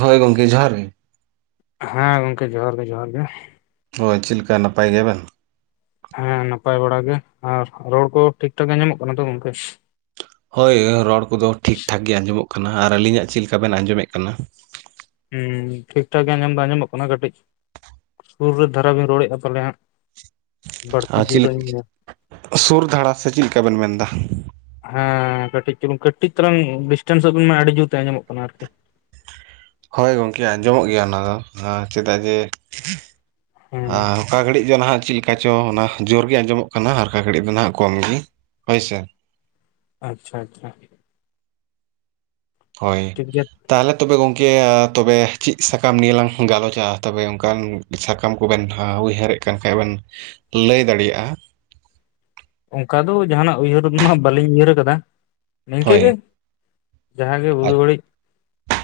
ᱦᱳᱭ ᱜᱚᱢᱠᱮ ᱡᱚᱦᱟᱨ ᱜᱮ, ᱦᱮᱸ ᱜᱚᱝᱠᱮ ᱡᱚᱦᱟᱨ ᱜᱮ ᱡᱚᱦᱟᱨ ᱜᱮ, ᱦᱳᱭ ᱪᱮᱫ ᱞᱮᱠᱟ ᱱᱟᱯᱟᱭ ᱜᱮᱭᱟᱵᱮᱱ? ᱦᱮᱸ ᱱᱟᱯᱟᱭ ᱵᱟᱲᱟ ᱜᱮ᱾ ᱟᱨ ᱨᱚᱲ ᱠᱚ ᱴᱷᱤᱠ ᱴᱷᱟᱠ ᱧᱟᱢᱚᱜ ᱠᱟᱱᱟ ᱛᱚ ᱜᱚᱝᱠᱮ, ᱦᱳᱭ ᱨᱚᱲ ᱠᱚᱫᱚ ᱴᱷᱤᱠ ᱴᱷᱟᱠ ᱜᱮ ᱟᱸᱡᱚᱢᱚᱜ ᱠᱟᱱᱟ᱾ ᱟᱨ ᱟᱹᱞᱤᱧᱟᱜ ᱪᱮᱫᱠᱟ ᱵᱮᱱ ᱟᱸᱡᱚᱢᱮᱫ ᱠᱟᱱᱟ? ᱦᱩᱸ ᱴᱷᱤᱠ ᱴᱷᱟᱠ ᱜᱮ ᱟᱸᱡᱚᱢ ᱫᱚ ᱟᱸᱡᱚᱢᱚᱜ ᱠᱟᱱᱟ ᱠᱟᱹᱴᱤᱡ [inaudible] ᱥᱩᱨ ᱨᱮ ᱫᱷᱟᱨᱟ ᱵᱤᱱ ᱨᱚᱲᱮᱫᱼᱟ ᱯᱟᱞᱮ ᱦᱟᱸᱜ ᱵᱟᱹᱲᱛᱤ ᱟᱨ ᱪᱮᱞᱤᱠ ᱡᱳᱨᱟᱹᱧ ᱥᱩᱨ ᱫᱷᱟᱨᱟ ᱥᱮ ᱪᱮᱫ ᱞᱮᱠᱟ ᱵᱤᱱ ᱢᱮᱱᱫᱟ? ᱦᱮᱸ ᱠᱟᱹᱴᱤᱡ ᱪᱩᱞᱩᱝ ᱠᱟᱹᱴᱤᱡ ᱪᱟᱞᱟᱝ ᱰᱤᱥᱴᱮᱱᱥ ᱚᱜ ᱵᱤᱱ ᱢᱟ ᱟᱹᱰᱤ ᱡᱩᱨ ᱛᱮ ᱟᱸᱡᱚᱢᱚᱜ ᱠᱟᱱᱟ ᱟᱨᱠᱤ, ᱦᱳᱭ ᱜᱚᱢᱠᱮ ᱟᱸᱡᱚᱢᱚᱜ ᱜᱮᱭᱟ ᱚᱱᱟ ᱫᱚ ᱪᱮᱫᱟᱜ ᱡᱮ ᱦᱮᱸ ᱚᱠᱟ ᱜᱷᱟᱹᱲᱤᱡ ᱫᱚ ᱱᱟᱦᱟᱜ ᱪᱮᱫ ᱞᱮᱠᱟ ᱪᱚ ᱚᱱᱟ ᱡᱳᱨ ᱜᱮ ᱟᱸᱡᱚᱢᱚᱜ ᱠᱟᱱᱟ ᱚᱠᱟ ᱜᱷᱟᱹᱲᱤᱡ ᱫᱚ ᱱᱟᱦᱟᱜ ᱠᱚᱢ ᱜᱮ ᱦᱳᱭ ᱥᱮ ᱟᱪᱪᱷᱟ ᱟᱪᱪᱷᱟ, ᱦᱳᱭ, ᱴᱷᱤᱠ ᱜᱮᱭᱟ ᱛᱟᱦᱚᱞᱮ ᱛᱚᱵᱮ ᱜᱚᱝᱠᱮ ᱛᱚᱵᱮ ᱪᱮᱫ ᱥᱟᱠᱟᱢ ᱱᱤᱭᱮ ᱞᱟᱝ ᱜᱟᱞᱚᱪᱟ ᱛᱚᱵᱮ ᱚᱱᱠᱟᱱ ᱥᱟᱠᱟᱢ ᱠᱚᱵᱮᱱ ᱩᱭᱦᱟᱹᱨᱮᱫ ᱠᱟᱱ ᱠᱷᱟᱡ ᱵᱮᱱ ᱞᱟᱹᱭ ᱫᱟᱲᱮᱭᱟᱜᱼᱟ᱾ ᱚᱱᱠᱟ ᱫᱚ ᱡᱟᱦᱟᱱᱟᱜ ᱩᱭᱦᱟᱹᱨ ᱢᱟ ᱵᱟᱹᱞᱤᱧ ᱩᱭᱦᱟᱹᱨ ᱟᱠᱟᱫᱟ ᱱᱤᱝᱠᱟᱹ ᱜᱮ ᱡᱟᱦᱟᱸ ᱜᱮ ᱵᱩᱜᱤ ᱟᱪ ᱵᱟᱹᱲᱤᱡ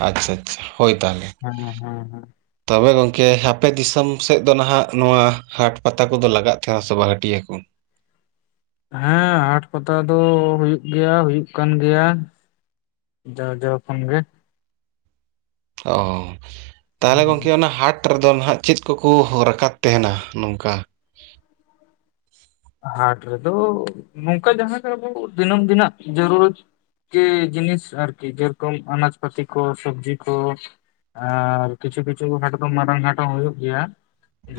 ᱟᱪᱪᱷᱟ ᱟᱪᱪᱷᱟ ᱦᱳᱭ ᱛᱟᱦᱞᱮ ᱦᱮᱸ ᱦᱮᱸ ᱦᱮᱸ ᱛᱚᱵᱮ ᱜᱚᱝᱠᱮ ᱟᱯᱮ ᱫᱤᱥᱚᱢ ᱥᱮᱫ ᱫᱚ ᱱᱟᱦᱟᱜ ᱱᱚᱣᱟ ᱦᱟᱴ ᱯᱟᱛᱟ ᱠᱚᱫᱚ ᱞᱟᱜᱟᱜ ᱛᱟᱦᱮᱸᱱᱟ ᱥᱮ ᱵᱟᱝ-ᱟ ᱦᱟᱹᱴᱤᱭᱟᱹ ᱠᱚ, ᱦᱮᱸ ᱦᱟᱴ ᱯᱟᱛᱟ ᱫᱚ ᱦᱩᱭᱩᱜ ᱜᱮᱭᱟ ᱦᱩᱭᱩᱜ ᱠᱟᱱ ᱜᱮᱭᱟ᱾ ᱡᱟᱣ ᱡᱟᱣ ᱠᱷᱚᱱ ᱜᱮ, ᱚᱻ ᱛᱟᱦᱚᱞᱮ ᱦᱩᱸ ᱜᱚᱢᱠᱮ ᱚᱱᱟ ᱦᱟᱴ [unintelligible] ᱨᱮᱫᱚ ᱱᱟᱦᱟᱜ ᱪᱮᱫ ᱠᱚᱠᱚ ᱨᱟᱠᱟᱵ ᱛᱟᱦᱮᱱᱟ ᱱᱚᱝᱠᱟ? ᱦᱟᱴ ᱨᱮᱫᱚ ᱱᱚᱝᱠᱟ ᱡᱟᱦᱟᱸ ᱜᱮ ᱟᱵᱚ ᱫᱤᱱᱟᱹᱢ-ᱫᱤᱱᱟᱜ ᱡᱟᱹᱨᱩᱨᱤ ᱡᱮ ᱡᱤᱱᱤᱥ ᱟᱨᱠᱤ ᱡᱮᱨᱚᱠᱚᱢ ᱟᱱᱟᱡ- ᱯᱟᱛᱤ ᱠᱚ ᱥᱚᱵᱡᱤ ᱠᱚ ᱟᱨ ᱠᱤᱪᱷᱩ-ᱠᱤᱪᱷᱩ ᱦᱟᱴ ᱫᱚ ᱢᱟᱨᱟᱝ ᱦᱟᱴ ᱦᱚᱸ ᱦᱩᱭᱩᱜ ᱜᱮᱭᱟ᱾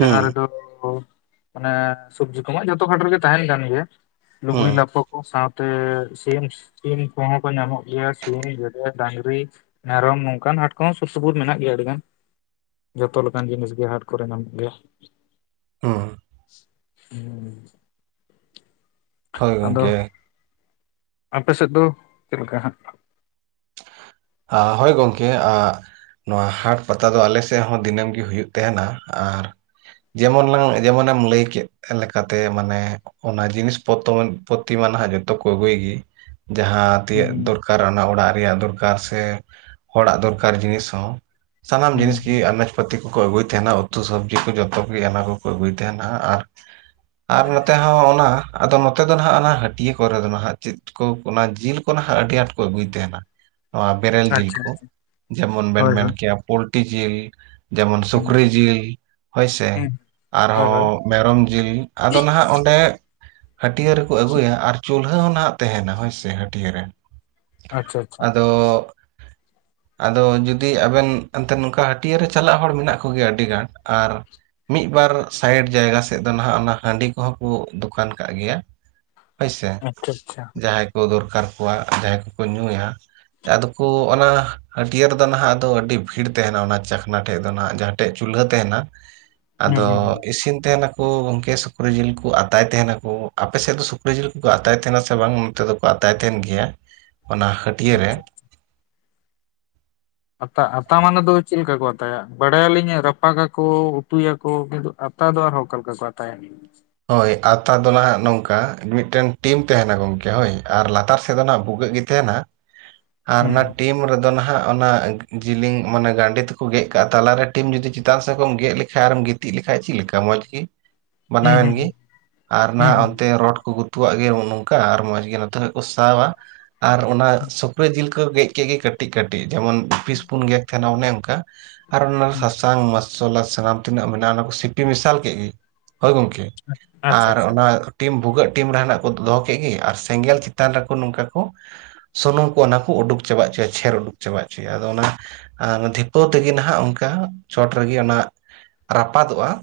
ᱡᱟᱦᱟᱸ ᱨᱮᱫᱚ ᱢᱟᱱᱮ ᱥᱚᱵᱡᱤ ᱠᱚᱢᱟ ᱡᱚᱛᱚ ᱦᱟᱴ ᱨᱮᱜᱮ ᱛᱟᱦᱮᱱ ᱠᱟᱱ ᱜᱮᱭᱟ᱾ ᱞᱩᱜᱽᱲᱤ ᱦᱩᱸ ᱞᱟᱯᱳ ᱥᱟᱶᱛᱮ ᱥᱤᱢ-ᱥᱤᱢ ᱠᱚᱦᱚᱸ ᱠᱚ ᱧᱟᱢᱚᱜ ᱜᱮᱭᱟ ᱥᱤᱢ, ᱜᱮᱰᱮ, ᱰᱟ. ᱝᱨᱤ ᱢᱮᱨᱚᱢ ᱱᱚᱝᱠᱟᱱ ᱦᱟᱴ ᱠᱚᱦᱚᱸ ᱥᱩᱨ- ᱥᱩᱯᱩᱨ ᱢᱮᱱᱟᱜ ᱜᱮᱭᱟ ᱟᱰᱤ ᱜᱟᱱ ᱡᱚᱛᱚ ᱞᱮᱠᱟᱱ ᱡᱤᱱᱤᱥ ᱜᱮ ᱦᱟᱴ ᱠᱚᱨᱮ ᱧᱟᱢᱚᱜ ᱜᱮᱭᱟ ᱦᱩᱸ ᱦᱩᱸ ᱦᱳᱭ ᱟᱫᱚ ᱜᱚᱝᱠᱮ ᱟᱯᱮ ᱥᱮᱫ ᱫᱚ ᱪᱮᱫᱞᱮᱠᱟ ᱦᱟᱸᱜ? ᱟ. ᱜ ᱦᱳᱭ ᱜᱚᱢᱠᱮ ᱟᱜ ᱱᱚᱣᱟ ᱦᱟᱴ ᱯᱟᱛᱟ ᱫᱚ ᱟᱞᱮ ᱥᱮᱜ ᱦᱚᱸ ᱫᱤᱱᱟᱹᱢ ᱜᱮ ᱦᱩᱭᱩᱜ ᱛᱟᱦᱮᱱᱟ ᱟᱨ ᱡᱮᱢᱚᱱ ᱞᱟᱝ ᱡᱮᱢᱚᱱᱮᱢ ᱞᱟᱹᱭ ᱠᱮᱫ ᱞᱮᱠᱟᱛᱮ ᱢᱟᱱᱮ ᱚᱱᱟ ᱡᱤᱱᱤᱥ ᱯᱚᱛᱚ-ᱯᱚᱛᱤ ᱢᱟ ᱱᱟᱦᱟᱜ ᱡᱚᱛᱚ ᱠᱚ ᱟᱜᱩᱭ ᱜᱮ ᱡᱟᱦᱟᱸ ᱛᱤᱭᱟᱹᱜ ᱦᱩᱸ ᱫᱚᱨᱠᱟᱨ ᱚᱱᱟ ᱚᱲᱟᱜ ᱨᱮᱭᱟᱜ ᱫᱚᱨᱠᱟᱨ ᱥᱮ ᱦᱚᱲᱟᱜ ᱫᱚᱨᱠᱟᱨ ᱡᱤᱱᱤᱥ ᱦᱚᱸ ᱥᱟᱱᱟᱢ ᱡᱤᱱᱤᱥ ᱜᱮ ᱦᱩᱸ ᱟᱱᱟᱪ ᱯᱟᱹᱛᱤ ᱠᱚᱠᱚ ᱟ. ᱜᱩᱭ ᱛᱟᱦᱮᱱᱟ ᱩᱛᱩ ᱥᱚᱵᱡᱤ ᱠᱚ ᱡᱚᱛᱚ ᱜᱮ ᱚᱱᱟ ᱠᱚᱠᱚ ᱟᱜᱩᱭ ᱛᱟᱦᱮᱱᱟ ᱟᱨ ᱟᱨ ᱱᱚᱛᱮ ᱦᱚᱸ ᱚᱱᱟ ᱟᱫᱚ ᱱᱚᱛᱮ ᱫᱚ ᱱᱟᱦᱟᱜ ᱚᱱᱟ ᱦᱟᱹᱴᱤᱭᱟᱹ ᱠᱚᱨᱮ ᱫᱚ ᱱᱟᱜ ᱪᱮᱫ ᱠᱚ ᱚᱱᱟ ᱡᱤᱞ ᱠᱚ ᱱᱟᱦᱟᱜ ᱟᱰᱤ ᱟᱸᱴ ᱠᱚ ᱟᱜᱩᱭ ᱛᱟᱦᱮᱱᱟ ᱱᱚᱣᱟ ᱵᱮᱨᱮᱞ ᱡᱤᱞ ᱟᱪᱪᱷᱟ ᱠᱚ ᱡᱮᱢᱚᱱ ᱵᱮᱱ ᱦᱳᱭ ᱦᱳᱭ ᱢᱮᱱ ᱠᱮᱭᱟ ᱯᱳᱞᱴᱤ ᱡᱤᱞ ᱡᱮᱢᱚᱱ ᱦᱩᱸ ᱥᱩᱠᱨᱤ ᱡᱤᱞ ᱦᱳᱭᱥᱮ ᱦᱩᱸ ᱦᱳᱭ ᱦᱳᱭ ᱟᱨᱦᱚᱸ ᱢᱮᱨᱚᱢ ᱡᱤᱞ ᱟᱫᱚ ᱱᱟᱦᱟᱜ ᱚᱸᱰᱮ ᱦᱟᱹᱴᱤᱭᱟᱹ ᱨᱮᱠᱚ ᱟᱹᱜᱩᱭᱟ ᱟᱨ ᱪᱩᱞᱦᱟᱹ ᱦᱚᱸ ᱱᱟᱦᱟᱜ ᱛᱟᱦᱮᱱᱟ ᱦᱳᱭᱥᱮ ᱦᱟᱹᱴᱤᱭᱟᱹ ᱨᱮ ᱟᱪᱷᱟ-ᱟᱪᱷᱟ ᱟᱫᱚ ᱟᱫᱚ ᱡᱩᱫᱤ ᱟᱵᱮᱱ ᱮᱱᱛᱮ ᱱᱚᱝᱠᱟ ᱦᱟᱹᱴᱤᱭᱟᱹ ᱨᱮ ᱪᱟᱞᱟᱜ ᱦᱚᱲ ᱢᱮᱱᱟᱜ ᱠᱚᱜᱮᱭᱟ ᱟᱰᱤ ᱜᱟᱱ ᱟᱨ ᱢᱤᱫ ᱵᱟᱨ ᱥᱟᱭᱤᱰ ᱡᱟᱭᱜᱟ ᱥᱮᱫ ᱫᱚ ᱱᱟᱦᱟᱜ ᱚᱱᱟ ᱦᱟᱺᱰᱤ ᱠᱚᱦᱚᱸ ᱠᱚ ᱫᱚᱠᱟᱱ ᱠᱟᱜ ᱜᱮᱭᱟ᱾ ᱦᱳᱭᱥᱮ ᱟᱪᱷᱟ-ᱟᱪᱷᱟ ᱡᱟᱦᱟᱸᱭ ᱠᱚ ᱫᱚᱨᱠᱟᱨ ᱠᱚᱣᱟ ᱡᱟᱦᱟᱸᱭ ᱠᱚ-ᱠᱚ ᱧᱩᱭᱟ ᱟᱫᱚ ᱠᱚ ᱚᱱᱟ ᱦᱟᱹᱴᱭᱟᱹ ᱨᱮᱫᱚ ᱱᱟᱦᱟᱜ ᱫᱚ ᱟᱹᱰᱤ ᱵᱷᱤᱲ ᱛᱟᱦᱮᱱᱟ ᱚᱱᱟ ᱪᱟᱠᱷᱱᱟ ᱴᱷᱮᱡ ᱫᱚ ᱱᱟᱦᱟᱜ ᱡᱟᱦᱟᱸ ᱴᱮᱡ ᱪᱩᱞᱦᱟᱹ ᱛᱟᱦᱮᱱᱟ ᱟᱫᱚ ᱦᱩᱸ ᱦᱩᱸ ᱤᱥᱤᱱ ᱛᱟᱦᱮᱱᱟ ᱜᱚᱝᱠᱮ ᱥᱩᱠᱨᱤ ᱡᱤᱞ ᱠᱚ ᱟᱛᱟᱭ ᱛᱟᱦᱮᱱᱟᱠᱚ ᱟᱯᱮᱥᱮᱫ ᱫᱚ ᱥᱩᱠᱨᱤ ᱡᱤᱞ ᱠᱚᱠᱚ ᱟᱛᱟᱭ ᱛᱟᱦᱮᱱᱟ ᱥᱮ ᱵᱟᱝ ᱱᱚᱛᱮ ᱫᱚ? ᱠᱚ ᱟᱛᱟᱭ ᱛᱟᱦᱮᱱ ᱜᱮᱭᱟ ᱚᱱᱟ ᱦᱟᱹᱴᱭᱟᱹ ᱨᱮ ᱟᱪᱪᱷᱟ ᱟᱛᱟ-ᱟᱛᱟ ᱢᱟᱱᱮ ᱫᱚ ᱪᱤᱞᱠᱟ ᱠᱚ ᱛᱟᱭᱟ ᱵᱟᱲᱟᱭᱟᱞᱤᱧᱟ ᱨᱟᱯᱟᱜᱟᱠᱚ ᱩᱛᱩᱭᱟᱠᱚ ᱠᱤᱱᱛᱩ ᱟᱛᱟ ᱫᱚ ᱟᱨᱦᱚᱸ ᱚᱠᱟᱞᱮᱠᱟ ᱠᱚ ᱟᱛᱟᱭᱟ? ᱦᱳᱭ ᱟᱛᱟ ᱫᱚ ᱱᱟᱦᱟᱜ ᱱᱚᱝᱠᱟ ᱢᱤᱫᱴᱮᱱ ᱴᱤᱱ ᱛᱟᱦᱮᱱᱟ ᱜᱚᱢᱠᱮ ᱦᱳᱭ ᱟᱨ ᱞᱟᱛᱟᱨ ᱥᱮᱫ ᱫᱚ ᱱᱟᱦ ᱵᱷᱩᱜᱟᱹᱜ ᱜᱮ ᱛᱟᱦᱮᱱᱟ ᱟᱨ ᱦᱩᱸ ᱚᱱᱟ ᱴᱤᱢ ᱨᱮᱫᱚ ᱱᱟᱦᱟᱜ ᱚᱱᱟ ᱡᱮᱞᱤᱝ ᱢᱟᱱᱮ ᱜᱟᱸᱰᱮ ᱛᱮᱠᱚ ᱜᱮᱫ ᱠᱟᱜᱼᱟ ᱛᱟᱞᱟᱨᱮ ᱴᱤᱱ ᱡᱩᱫᱤ ᱪᱮᱛᱟᱱ ᱥᱮᱜ ᱠᱚᱢ ᱜᱮᱫ ᱞᱮᱠᱷᱟᱡ ᱟᱨᱮᱢ ᱜᱤᱛ ᱛᱤᱡ ᱞᱮᱠᱷᱟᱡ ᱪᱮᱫ ᱞᱮᱠᱟ ᱢᱚᱸᱡᱽ ᱜᱮ ᱦᱩᱸ ᱵᱟᱱᱟᱣᱮᱱ ᱦᱩᱸ ᱦᱩᱸ ᱜᱮ ᱟᱨ ᱦᱩᱸ ᱱᱟᱦᱟᱜ ᱚᱱᱛᱮ ᱨᱚᱰ ᱠᱚ ᱜᱩᱛᱩᱣᱟᱜ ᱜᱮ ᱱᱚᱝᱠᱟ ᱟᱨ ᱢᱚᱡᱽ ᱜᱮ ᱱᱚᱛᱮ ᱠᱷᱚᱡ ᱠᱚ ᱥᱟᱣᱟ ᱟᱨ ᱚᱱᱟ ᱥᱩᱠᱨᱤ ᱡᱤᱞ ᱠᱚ ᱜᱮᱫ ᱠᱮᱫ ᱜᱮ ᱠᱟᱹᱴᱤᱡ-ᱠᱟᱹᱴᱤᱡ ᱡᱮᱢᱚᱱ ᱯᱤᱥ ᱵᱩᱱ ᱜᱮᱫ ᱚᱱᱮ ᱚᱱᱠᱟ ᱟᱨ ᱚᱱᱟ ᱦᱩᱸ. ᱥᱟᱥᱟ ᱥᱟᱥᱟᱝ, ᱢᱚᱥᱚᱞᱟ, ᱥᱟᱱᱟᱢ ᱛᱤᱱᱟᱹᱜ ᱢᱮᱱᱟᱜᱼᱟ ᱚᱱᱟ ᱠᱚ ᱥᱤᱯᱤ ᱢᱮᱥᱟᱞ ᱠᱮᱫ ᱜᱮ ᱦᱚᱳᱭ ᱜᱚᱝᱠᱮ ᱟᱪᱪᱷᱟ ᱟᱨ ᱟᱪᱪᱷᱟ ᱚᱱᱟ ᱴᱤᱱ ᱵᱷᱩᱜᱟᱹᱜ ᱴᱤᱱ ᱨᱮᱱᱟᱜ ᱠᱚ ᱫᱚᱦᱚ ᱠᱮᱫ ᱜᱮ ᱟᱨ ᱥᱮᱸᱜᱮᱞ ᱪᱮᱛᱟᱱ ᱨᱮᱠᱚ ᱱᱚᱝᱠᱟ ᱠᱚ ᱥᱩᱱᱩᱢ ᱠᱚ ᱚᱱᱟ ᱠᱚ ᱩᱰᱩᱠ ᱪᱟᱵᱟ ᱚᱪᱚᱭᱟ ᱪᱷᱮᱨ ᱩᱰᱩᱠ ᱪᱟᱵᱟ ᱚᱪᱚᱭᱟ ᱟᱫᱚ ᱚᱱᱟ ᱟᱨ ᱫᱷᱤᱯᱟᱹᱣ ᱛᱮᱜᱮ ᱱᱟᱦᱟᱸᱜ ᱚᱱᱠᱟ ᱪᱚᱴ ᱨᱮᱜᱮ ᱚᱱᱟ ᱨᱟᱯᱟᱫᱚᱜ-ᱟ᱾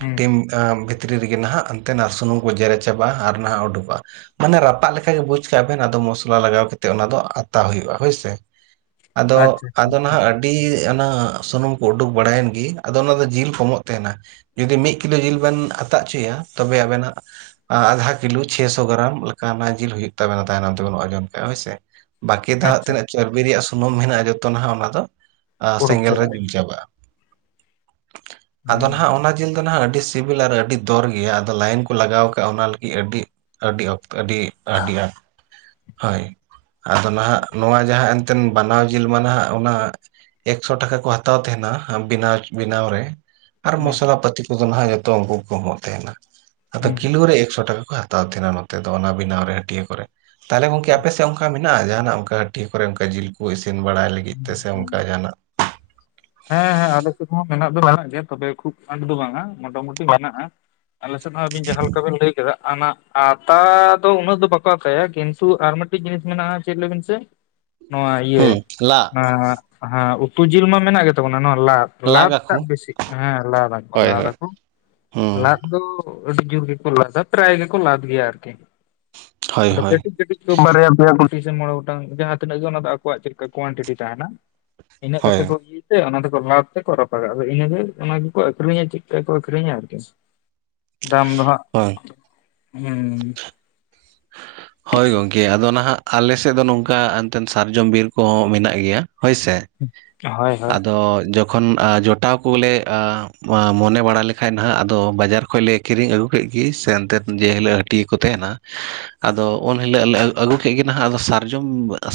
ᱦᱩᱸ ᱦᱩᱸ. ᱴᱤᱢ ᱵᱷᱤᱛᱨᱤ ᱨᱮᱜᱮ ᱱᱟᱦᱟᱜ ᱚᱱᱛᱮ ᱱᱟ ᱥᱩᱱᱩᱢ ᱠᱚ ᱡᱮᱨᱮᱫ ᱪᱟᱵᱟᱜ-ᱟ ᱟᱨ ᱱᱟᱦᱟᱜ ᱚᱰᱚᱠᱚᱜ-ᱟ ᱾ ᱢᱟᱱᱮ ᱨᱟᱯᱟᱜ ᱞᱮᱠᱷᱟᱡ ᱜᱮ ᱵᱩᱡᱽ ᱠᱟᱜ ᱵᱮᱱ ᱟᱫᱚ ᱢᱚᱥᱞᱟ ᱞᱟᱜᱟᱣ ᱠᱟᱛᱮᱫ ᱚᱱᱟ ᱫᱚ ᱟᱛᱟ ᱦᱩᱭᱩᱜ-ᱟ ᱦᱚᱭ ᱥᱮ᱾ ᱟᱫᱚ ᱟᱪᱪᱷᱟ ᱟᱪᱪᱷᱟ ᱟᱫᱚ ᱟᱪᱪᱷᱟ ᱱᱟᱦᱟᱜ ᱟᱹᱰᱤ ᱟᱹᱰᱤ ᱚᱱᱟ ᱥᱩᱱᱩᱢ ᱠᱚ ᱚᱰᱚᱠ ᱵᱟᱲᱟᱭᱮᱱ ᱜᱮ ᱟᱫᱚ ᱚᱱᱟ ᱫᱚ ᱡᱤᱞ ᱠᱚᱢᱚᱜ ᱛᱟᱦᱮᱱᱟ᱾ ᱡᱩᱫᱤ ᱢᱤᱫ ᱠᱤᱞᱳ ᱡᱤᱞ ᱵᱤᱱ ᱟᱛᱟ ᱚᱪᱚᱭᱟ ᱛᱚᱵᱮ ᱟᱹᱵᱤᱱᱟᱜ ᱟᱫᱷᱟ ᱠᱤᱞᱳ ᱪᱷᱭ ᱥᱚ ᱜᱨᱟᱢ ᱞᱮᱠᱟ ᱡᱤᱞ ᱦᱩᱭᱩᱜ ᱛᱟᱵᱤᱱᱟ ᱛᱟᱭᱱᱚᱢ ᱛᱤᱵᱤᱱ ᱚᱡᱚᱱ ᱠᱷᱟᱱ ᱦᱚᱭ ᱥᱮ᱾ ᱵᱟᱹᱠᱤ ᱫᱚ ᱦᱟᱸᱜ ᱟᱪᱪᱷᱟ ᱛᱤᱱᱟᱹᱜ ᱪᱚᱨᱵᱤ ᱨᱮᱭᱟᱜ ᱥᱩᱱᱩᱢ ᱢᱮᱱᱟᱜ-ᱟ ᱡᱚᱛᱚ ᱱᱟᱦᱜ ᱚᱱᱟ ᱫᱚ ᱟ ᱩᱰᱩᱠ ᱥᱮᱸᱜᱮᱞ ᱨᱮ ᱪᱟᱵᱟᱜᱼᱟ ᱡᱩᱞ ᱪᱟᱵᱟᱜ-ᱟ᱾ ᱟᱫᱚ ᱦᱩᱸ ᱱᱟᱦᱟᱜ ᱚᱱᱟ ᱡᱤᱞ ᱫᱚ ᱱᱟᱦᱟᱜ ᱟᱹᱰᱤ ᱥᱤᱵᱤᱞ ᱟᱨ ᱟᱹᱰᱤ ᱫᱚᱨ ᱜᱮᱭᱟ ᱟᱫᱚ ᱞᱟᱭᱤᱱ ᱠᱚ ᱞᱟᱜᱟᱣ ᱟᱠᱟᱜ-ᱟ ᱚᱱᱟ ᱞᱟᱹᱜᱤᱫ ᱟᱹᱰᱤ ᱟᱹᱰᱤ ᱚᱠᱛᱚ ᱟᱹᱰᱤ ᱟᱹᱰᱤ ᱟᱸᱴ, ᱦᱚᱭ ᱟᱫᱚ ᱱᱟᱦᱟᱜ ᱱᱚᱣᱟ ᱡᱟᱦᱟᱸ ᱮᱱᱛᱮᱫ ᱵᱟᱱᱟᱣ ᱡᱤᱞ ᱢᱟ ᱱᱟᱦᱟᱜ ᱚᱱᱟ ᱮᱠᱥᱚ ᱴᱟᱠᱟ ᱠᱚ ᱦᱟᱛᱟᱣ ᱛᱟᱦᱮᱱᱟ ᱵᱮᱱᱟᱣ ᱵᱮᱱᱟᱣ ᱨᱮ, ᱟᱨ ᱦᱩᱸ ᱢᱚᱥᱞᱟ ᱯᱟᱹᱛᱤ ᱠᱚᱫᱚ ᱱᱟᱦᱟᱜ ᱡᱚᱛᱚ ᱩᱱᱠᱩ ᱜᱮᱠᱚ ᱮᱢᱚᱜ ᱛᱟᱦᱮᱸᱱᱟ ᱟᱫᱚ ᱦᱩᱸ ᱠᱤᱞᱚ ᱨᱮ ᱮᱠᱥᱚ ᱴᱟᱠᱟ ᱠᱚ ᱦᱟᱛᱟᱣᱟ᱾ ᱦᱟᱛᱟᱣ ᱛᱟᱦᱮᱱᱟ ᱱᱚᱛᱮ ᱫᱚ ᱚᱱᱟ ᱵᱮᱱᱟᱣ ᱨᱮ ᱦᱟᱹᱴᱭ ᱠᱚᱨᱮ, ᱛᱟᱦᱚᱞᱮ ᱜᱚᱝᱠᱮ ᱟᱯᱮ ᱥᱮᱫ ᱚᱱᱠᱟ ᱡᱟᱦᱟᱱᱟᱜ ᱚᱱᱠᱟ ᱦᱟᱹᱴᱭᱟᱹ ᱠᱚᱨᱮ ᱚᱱᱠᱟ ᱡᱤᱞ ᱠᱚ ᱤᱥᱤᱱ ᱵᱟᱲᱟᱭ ᱞᱟᱹᱜᱤᱫ ᱛᱮᱥᱮ ᱦᱩᱸ. ᱚᱱᱠᱟ ᱡᱟᱦᱱᱟᱜ? ᱦᱮᱸ ᱦᱮᱸ ᱟᱞᱮ ᱥᱮᱫ ᱦᱚᱸ ᱢᱮᱱᱟᱜ ᱫᱚ ᱢᱮᱱᱟᱜ ᱜᱮᱭᱟ ᱛᱚᱵᱮ ᱠᱷᱩᱵ ᱟᱸᱴ ᱫᱚ ᱵᱟᱝ ᱟ ᱢᱚᱴᱟ ᱢᱩᱴᱤ ᱢᱮᱱᱟᱜ-ᱟ᱾ ᱟᱞᱮ ᱥᱮᱫ ᱦᱚᱸ ᱵᱤᱱ ᱡᱟᱦ ᱞᱮᱠᱟ ᱠᱟᱵᱤᱱ ᱞᱟᱹᱭ ᱠᱮᱫᱟ ᱚᱱᱟ ᱟᱛᱟ ᱫᱚ ᱩᱱᱟᱹᱜ ᱫᱚ ᱵᱟᱠᱚ ᱟᱛᱟᱭᱟ ᱠᱤᱱᱛᱩ ᱟᱨ ᱢᱤᱫᱴᱤᱡ ᱡᱤᱱᱤᱥ ᱢᱮᱱᱟᱜ-ᱟ ᱪᱮᱫ ᱞᱟᱹᱭ ᱵᱤᱱ ᱥᱮ [unintelligible] ᱱᱚᱣᱟ ᱤᱭᱟᱹ ᱦᱩᱸ ᱞᱟᱜ ᱚᱱᱟ ᱩᱛᱩ ᱡᱤᱞ ᱢᱟ ᱢᱮᱱᱟᱜ ᱜᱮ ᱛᱟᱵᱚᱱᱟ ᱱᱚᱣᱟ ᱞᱟᱫ, ᱞᱟᱫ ᱞᱟᱜᱟᱠᱚ ᱴᱟᱜ ᱵᱮᱥᱤ ᱦᱮᱸ ᱞᱟᱫᱟᱠᱚ ᱦᱳᱭ ᱦᱳᱭ ᱞᱟᱫᱟᱠᱚ ᱦᱩᱸ ᱞᱟᱫ ᱫᱚ ᱟᱹᱰᱤ ᱡᱳᱨ ᱜᱮᱠᱚ ᱞᱟᱫᱟ ᱯᱨᱟᱭ ᱜᱮᱠᱚ ᱞᱟᱫ ᱜᱮᱭᱟ ᱟᱨᱠᱤ ᱦᱳᱭ ᱟᱫᱚ ᱦᱳᱭ ᱠᱟᱹᱴᱤᱡ ᱵᱟᱨᱭᱟ ᱯᱮᱭᱟ ᱥᱮ ᱢᱚᱬᱮ ᱜᱚᱴᱟᱝ ᱡᱟᱦᱟᱸ ᱛᱤᱱᱟᱹᱜ ᱜᱮ ᱚᱱᱟ ᱫᱚ ᱟᱠᱚᱣᱟᱜ ᱪᱮᱫ ᱞᱮᱠᱟ ᱠᱚᱣᱮᱱᱴᱤᱴᱤ ᱛᱟᱦᱮᱱᱟ ᱾ ᱤᱱᱟ ᱦᱳᱭ ᱠᱟᱛᱮ ᱠᱚ ᱪᱮ ᱚᱱᱟ ᱫᱚᱠᱚ ᱞᱟᱫ ᱛᱮᱠᱚ ᱨᱟᱯᱟᱜᱟ ᱤᱱᱟᱹᱜᱮ ᱚᱱᱟᱠᱟ ᱜᱮᱠᱚ ᱟᱹᱷᱨᱤᱧᱟ ᱪᱮᱫ ᱠᱟ ᱠᱚ ᱟᱹᱷᱨᱤᱧᱟ ᱟᱨᱠᱤ᱾ [unintelligible] ᱫᱟᱢ ᱫᱚ ᱦᱟᱸᱜ ᱦᱳᱭ ᱦᱩᱸ, [unintelligible] ᱦᱚᱭ ᱜᱚᱢᱠᱮ ᱟᱫᱚ ᱱᱟᱦᱟᱜ ᱟᱞᱮ ᱥᱮᱫ ᱫᱚ ᱱᱚᱝᱠᱟ ᱮᱱᱛᱮ ᱥᱟᱨᱡᱚᱢ ᱵᱤᱨ ᱠᱚᱦᱚᱸ ᱢᱮᱱᱟᱜ ᱜᱮᱭᱟ ᱦᱚᱭ ᱥᱮ᱾ ᱦᱳᱭ ᱦᱳᱭ ᱟᱫᱚ ᱡᱚ ᱠᱷᱚᱱ ᱡᱚᱴᱟᱣ ᱠᱚᱞᱮ ᱢᱚᱱᱮ ᱵᱟᱲᱟ ᱞᱮᱠᱷᱟᱱ ᱱᱟᱦᱟᱜ ᱟᱫᱚ ᱵᱟᱡᱟᱨ ᱠᱷᱚᱡ ᱞᱮ ᱠᱤᱨᱤᱧ ᱟᱹᱜᱩ ᱠᱮᱫ ᱜᱮ ᱥᱮ ᱮᱱᱛᱮᱫ ᱡᱮ ᱦᱤᱞᱚᱜ ᱦᱟᱹᱴᱤᱭᱟᱹᱟᱹ ᱠᱚ ᱛᱟᱦᱮᱱᱟ᱾ ᱟᱫᱚ ᱩᱱ ᱦᱤᱞᱚᱜ ᱞᱮ ᱟᱹᱜᱩ ᱠᱮᱫ ᱜᱮ ᱱᱟᱦᱟᱜ ᱟᱫᱚ ᱥᱟᱨᱡᱚᱢ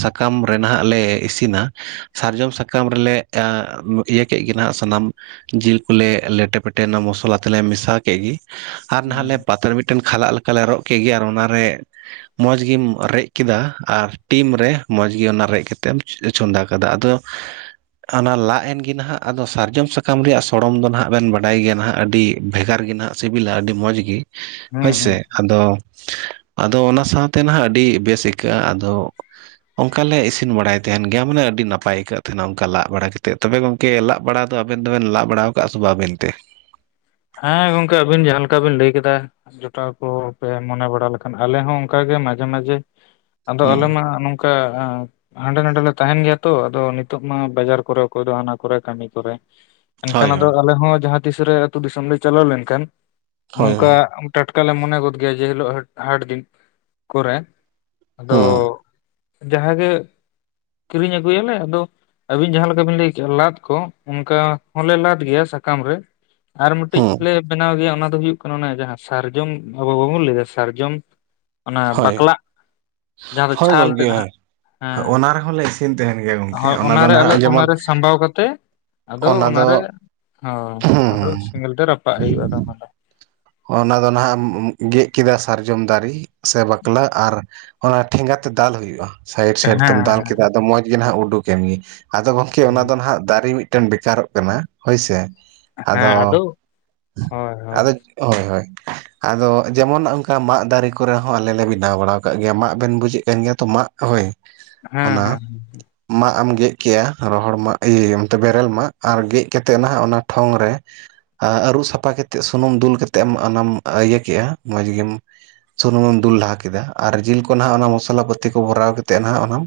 ᱥᱟᱠᱟᱢ ᱨᱮ ᱱᱟᱦᱟᱜ ᱞᱮ ᱤᱥᱤᱱᱟ ᱾ ᱥᱟᱨᱡᱚᱢ ᱥᱟᱠᱟᱢ ᱨᱮᱞᱮ ᱤᱭᱟᱹ ᱠᱮᱫ ᱜᱮ ᱱᱟᱦᱟᱜ ᱥᱟᱱᱟᱢ ᱡᱤᱞ ᱠᱚᱞᱮ ᱞᱮᱴᱮ ᱯᱮᱴᱮ ᱚᱱᱟ ᱢᱚᱥᱞᱟ ᱛᱮᱞᱮ ᱢᱮᱥᱟ ᱠᱮᱫ ᱜᱮ, ᱟᱨ ᱱᱟᱦᱟᱜ ᱦᱩᱸ ᱞᱮ ᱯᱟᱛᱲᱟ ᱢᱤᱫᱴᱮᱱ ᱠᱷᱟᱞᱟᱜ ᱞᱮᱠᱟᱞᱮ ᱨᱚᱜ ᱠᱮᱫ ᱜᱮ ᱟᱨ ᱚᱱᱟᱨᱮ ᱢᱚᱸᱡᱽ ᱜᱮᱢ ᱨᱮᱡ ᱠᱮᱫᱟ ᱟᱨ ᱴᱤᱢ ᱨᱮ ᱢᱚᱸᱡᱽ ᱜᱮ ᱚᱱᱟ ᱨᱮᱫ ᱠᱟᱛᱮᱢ ᱪᱚᱸᱫᱟ ᱠᱟᱫᱟ ᱟᱫᱚ [unintelligible] ᱚᱱᱟ ᱞᱟᱫ ᱮᱱ ᱜᱮ ᱱᱟᱦᱟᱜ ᱟᱫᱚ ᱥᱟᱨᱡᱚᱢ ᱥᱟᱠᱟᱢ ᱨᱮᱭᱟᱜ ᱥᱚᱲᱚᱢ ᱫᱚ ᱱᱟᱦᱟᱜ ᱵᱤᱱ ᱵᱟᱰᱟᱭ ᱜᱮᱭᱟ ᱱᱟᱦᱟᱜ ᱟᱹᱰᱤ ᱵᱷᱮᱜᱟᱨ ᱜᱮ ᱱᱟᱦᱟᱜ᱾ ᱥᱤᱵᱤᱞᱟ ᱟᱹᱰᱤ ᱢᱚᱡᱽ ᱜᱮ ᱦᱚᱭ ᱦᱩᱸ ᱥᱮ ᱟᱫᱚ ᱟᱫᱚ ᱚᱱᱟ ᱥᱟᱶᱛᱮ ᱱᱟᱦᱟᱸᱜ ᱟᱹᱰᱤ ᱵᱮᱥ ᱟᱹᱭᱠᱟᱹᱜ-ᱟ, ᱟᱫᱚ ᱚᱱᱠᱟ ᱞᱮ ᱤᱥᱤᱱ ᱵᱟᱲᱟᱭ ᱛᱟᱦᱮᱱ ᱜᱮᱭᱟ ᱢᱟᱱᱮ ᱟᱹᱰᱤᱰᱤ ᱱᱟᱯᱟᱭ ᱟᱹᱭᱟᱹᱜ ᱛᱟᱦᱮᱱᱟ ᱚᱱᱠᱟ ᱞᱟᱜ ᱵᱟᱲᱟ ᱠᱟᱛᱮᱫ ᱛᱚᱵᱮ ᱜᱚᱝᱠ ᱠᱮ ᱞᱟᱜ ᱵᱟᱲᱟ ᱫᱚ ᱟᱵᱮᱱ ᱫᱚᱵᱮᱱ ᱞᱟᱜ ᱵᱟᱲᱟ ᱟᱠᱟᱫᱼᱟ ᱥᱮ‌ ᱵᱟ ᱟᱵ‌ᱮᱱ ᱛᱮ? ᱦᱮᱸ ᱜᱚᱝᱠᱮ ᱟᱵᱤᱱ ᱡᱟᱦᱟᱸ ᱞᱮᱠᱟ ᱵᱤᱱ ᱞᱟᱹᱭ ᱠᱮᱫᱟ ᱡᱚᱴᱟᱣ ᱠᱚ ᱦᱟᱯᱮ ᱢᱚᱱᱮ ᱵᱟᱲᱟ ᱞᱮᱠᱷᱟᱱ᱾ ᱟᱞᱮ ᱦᱚᱸ ᱚᱱᱠᱟᱜᱮ ᱢᱟᱡᱷᱮ ᱢᱟᱡᱷᱮ ᱟᱫᱚ ᱦᱩᱸ ᱟᱞᱮ ᱢᱟ ᱱᱚᱝᱠᱟ ᱟ ᱦᱟᱸᱰᱮ ᱱᱟᱰᱮ ᱞᱮ ᱛᱟᱦᱮᱱ ᱜᱮᱭᱟ ᱛᱚ ᱟᱫᱚ ᱱᱤᱛᱚᱜ ᱢᱟ ᱵᱟᱡᱟᱨ ᱠᱚᱨᱮ ᱚᱠᱚᱭ ᱫᱚ ᱦᱟᱱᱟ ᱠᱚᱨᱮ ᱠᱟᱹᱢᱤ ᱠᱚᱨᱮ᱾ ᱮᱱᱠᱷᱟᱱ ᱦᱳᱭ ᱟᱫᱚ ᱦᱳᱭ ᱟᱞᱮ ᱦᱚᱸ ᱡᱟᱦᱟ ᱛᱤᱥᱨᱮ ᱟᱹᱛᱩ ᱫᱤᱥᱚᱢ ᱞᱮ ᱪᱟᱞᱟᱣ ᱞᱮᱱᱠᱷᱟᱱ ᱦᱳᱭ ᱦᱳᱭ ᱱᱚᱝᱠᱟ ᱴᱟᱴᱠᱟ ᱞᱮ ᱢᱚᱱᱮ ᱜᱚᱫ ᱜᱮᱭᱟ ᱡᱮ ᱦᱤᱞᱳᱜ ᱦᱟᱹᱴ ᱦᱟᱴ ᱫᱤᱱ ᱠᱚᱨᱮ ᱟᱫᱚ ᱦᱩᱸ ᱡᱟᱦᱟᱸᱜᱮ ᱠᱤᱨᱤᱧ ᱟᱹᱜᱩᱭᱟᱞᱮ ᱟᱫᱚ ᱟᱹᱵᱤᱱ ᱡᱟᱦᱟᱸ ᱞᱮᱠᱟ ᱵᱤᱱ ᱞᱟᱹᱭ ᱠᱮᱜ-ᱟ ᱞᱟᱫ ᱠᱚ ᱚᱱᱠᱟ ᱦᱚᱸᱞᱮ ᱞᱟᱫᱽ ᱜᱮᱭᱟ ᱥᱟᱠᱟᱢ ᱨᱮ᱾ ᱟᱨ ᱢᱤᱫᱴᱤᱡ ᱦᱩᱸ ᱞᱮ ᱵᱮᱱᱟᱣ ᱜᱮᱭᱟ ᱚᱱᱟ ᱫᱚ ᱦᱩᱭᱳᱜ ᱠᱟᱱᱟ ᱚᱱᱮ ᱡᱟᱦᱟᱸ ᱥᱟᱨᱡᱚᱢ ᱟᱵᱚ ᱵᱟᱵᱚᱱ ᱞᱟᱹᱭᱟᱫᱟ ᱥᱟᱨᱡᱚᱢ᱾ ᱚᱱᱟ ᱦᱳᱭ ᱵᱟᱠᱞᱟᱜ ᱡᱟᱦᱟᱸ ᱫᱚ ᱦᱳᱭ ᱪᱷᱟᱞ ᱛᱮ ᱜᱚᱝᱠᱮ ᱱᱟᱦᱟᱜ᱾ ᱦᱳᱭ ᱦᱮᱸ ᱚᱱᱟ ᱨᱮᱦᱚᱸ ᱞᱮ ᱤᱥᱤᱱ ᱛᱟᱦᱮᱱ ᱜᱮᱭᱟ ᱜᱚᱝᱠᱮ ᱦᱳᱭ ᱚᱱᱟ ᱫᱚ ᱨᱮ ᱟᱞᱮ ᱱᱟᱦᱟᱜ ᱡᱮᱢᱚᱱ ᱚᱱᱟᱨᱮ ᱥᱟᱢᱵᱟᱣ ᱠᱟᱛᱮ ᱟᱫᱚ ᱚᱱᱟ ᱫᱚ ᱚᱱᱟᱨᱮ ᱦᱚ-ᱦᱚᱸ᱾ ᱟᱫᱚ ᱦᱩᱸ ᱥᱮᱸᱜᱮᱞ ᱛᱮ ᱨᱟᱯᱟᱜ ᱦᱩᱭᱩᱜᱼᱟ ᱚᱱᱟ ᱫᱚ᱾ ᱚᱱᱟ ᱫᱚ ᱱᱟᱦᱟᱜ ᱮᱢ ᱜᱮᱫ ᱠᱮᱫᱟ ᱥᱟᱨᱡᱚᱢ ᱫᱟᱨᱮ ᱥᱮ ᱵᱟᱠᱞᱟᱜ ᱟᱨ ᱚᱱᱟ ᱴᱷᱮᱸᱜᱟ ᱛᱮ ᱫᱟᱞ ᱦᱩᱭᱩᱜᱼᱟ᱾ ᱥᱟᱭᱤᱰ ᱦᱮᱸ ᱥᱟᱭᱤᱰ ᱛᱮᱢ ᱫᱟᱞ ᱦᱮᱸ ᱠᱮᱫᱟ ᱟᱫᱚ ᱢᱚᱸᱡᱽ ᱜᱮ ᱱᱥᱦᱟᱜ ᱩᱰᱩᱠ-ᱮᱱ ᱜᱮ᱾ ᱟᱫᱚ ᱜᱚᱝᱠᱮ ᱚᱱᱟ ᱫᱚ ᱱᱟᱦᱟᱜ ᱫᱟᱨᱮ ᱢᱤᱫ ᱴᱮᱱ ᱵᱮᱠᱟᱨᱚᱜ ᱠᱟᱱᱟ ᱦᱳᱭᱥᱮ᱾ ᱦᱮᱸ ᱟᱫᱚ ᱦᱳᱭ ᱦᱳᱭ ᱟᱫᱚ ᱦᱳᱭ ᱦᱳᱭ᱾ ᱟᱫᱚ ᱡᱮᱢᱚᱱ ᱚᱱᱠᱟ ᱢᱟᱜ ᱫᱟᱨᱮ ᱠᱚᱨᱮ ᱦᱚᱸ ᱟᱞᱮ ᱞᱮ ᱵᱮᱱᱟᱣ ᱵᱟᱲᱟᱣ ᱟᱠᱟᱜ ᱜᱮᱭᱟ᱾ ᱢᱟᱜ ᱵᱮᱱ ᱵᱩᱡᱮᱫ ᱠᱟᱱ ᱜᱮᱭᱟ ᱛᱚ ᱢᱟᱜ᱾ ᱦᱳᱭ᱾ ᱦᱮᱸ ᱚᱱᱟ ᱦᱮᱸ ᱢᱟᱜ ᱮᱢ ᱜᱮᱫ ᱠᱮᱜᱼᱟ, ᱨᱚᱦᱚᱲ ᱢᱟᱜ ᱤᱭᱟᱹ ᱚᱱᱛᱮ ᱵᱮᱨᱮᱞ ᱢᱟᱜ ᱟᱨ ᱜᱮᱫ ᱠᱟᱛᱮᱫ ᱱᱟᱦᱟᱜ ᱚᱱᱟ ᱴᱷᱚᱝ ᱨᱮ ᱟ ᱟᱹᱨᱩᱵ ᱥᱟᱯᱷᱟ ᱠᱟᱛᱮᱫ ᱥᱩᱱᱩᱢ ᱫᱩᱞ ᱠᱟᱛᱮᱫ ᱮᱢ ᱚᱱᱟᱢ ᱤᱭᱟᱹ ᱠᱮᱜᱼᱟ, ᱢᱚᱡᱽ ᱜᱮᱢ ᱥᱩᱱᱩᱢᱮᱢ ᱫᱩᱞ ᱞᱟᱦᱟ ᱠᱮᱫᱟ ᱟᱨ ᱡᱤᱞ ᱠᱚ ᱱᱟᱦᱟᱜ ᱚᱱᱟ ᱢᱚᱥᱞᱟ ᱯᱟᱹᱛᱤ ᱠᱚ ᱵᱷᱚᱨᱟᱣ ᱠᱟᱛᱮᱫ ᱱᱟᱦᱟᱜ ᱚᱱᱟᱢ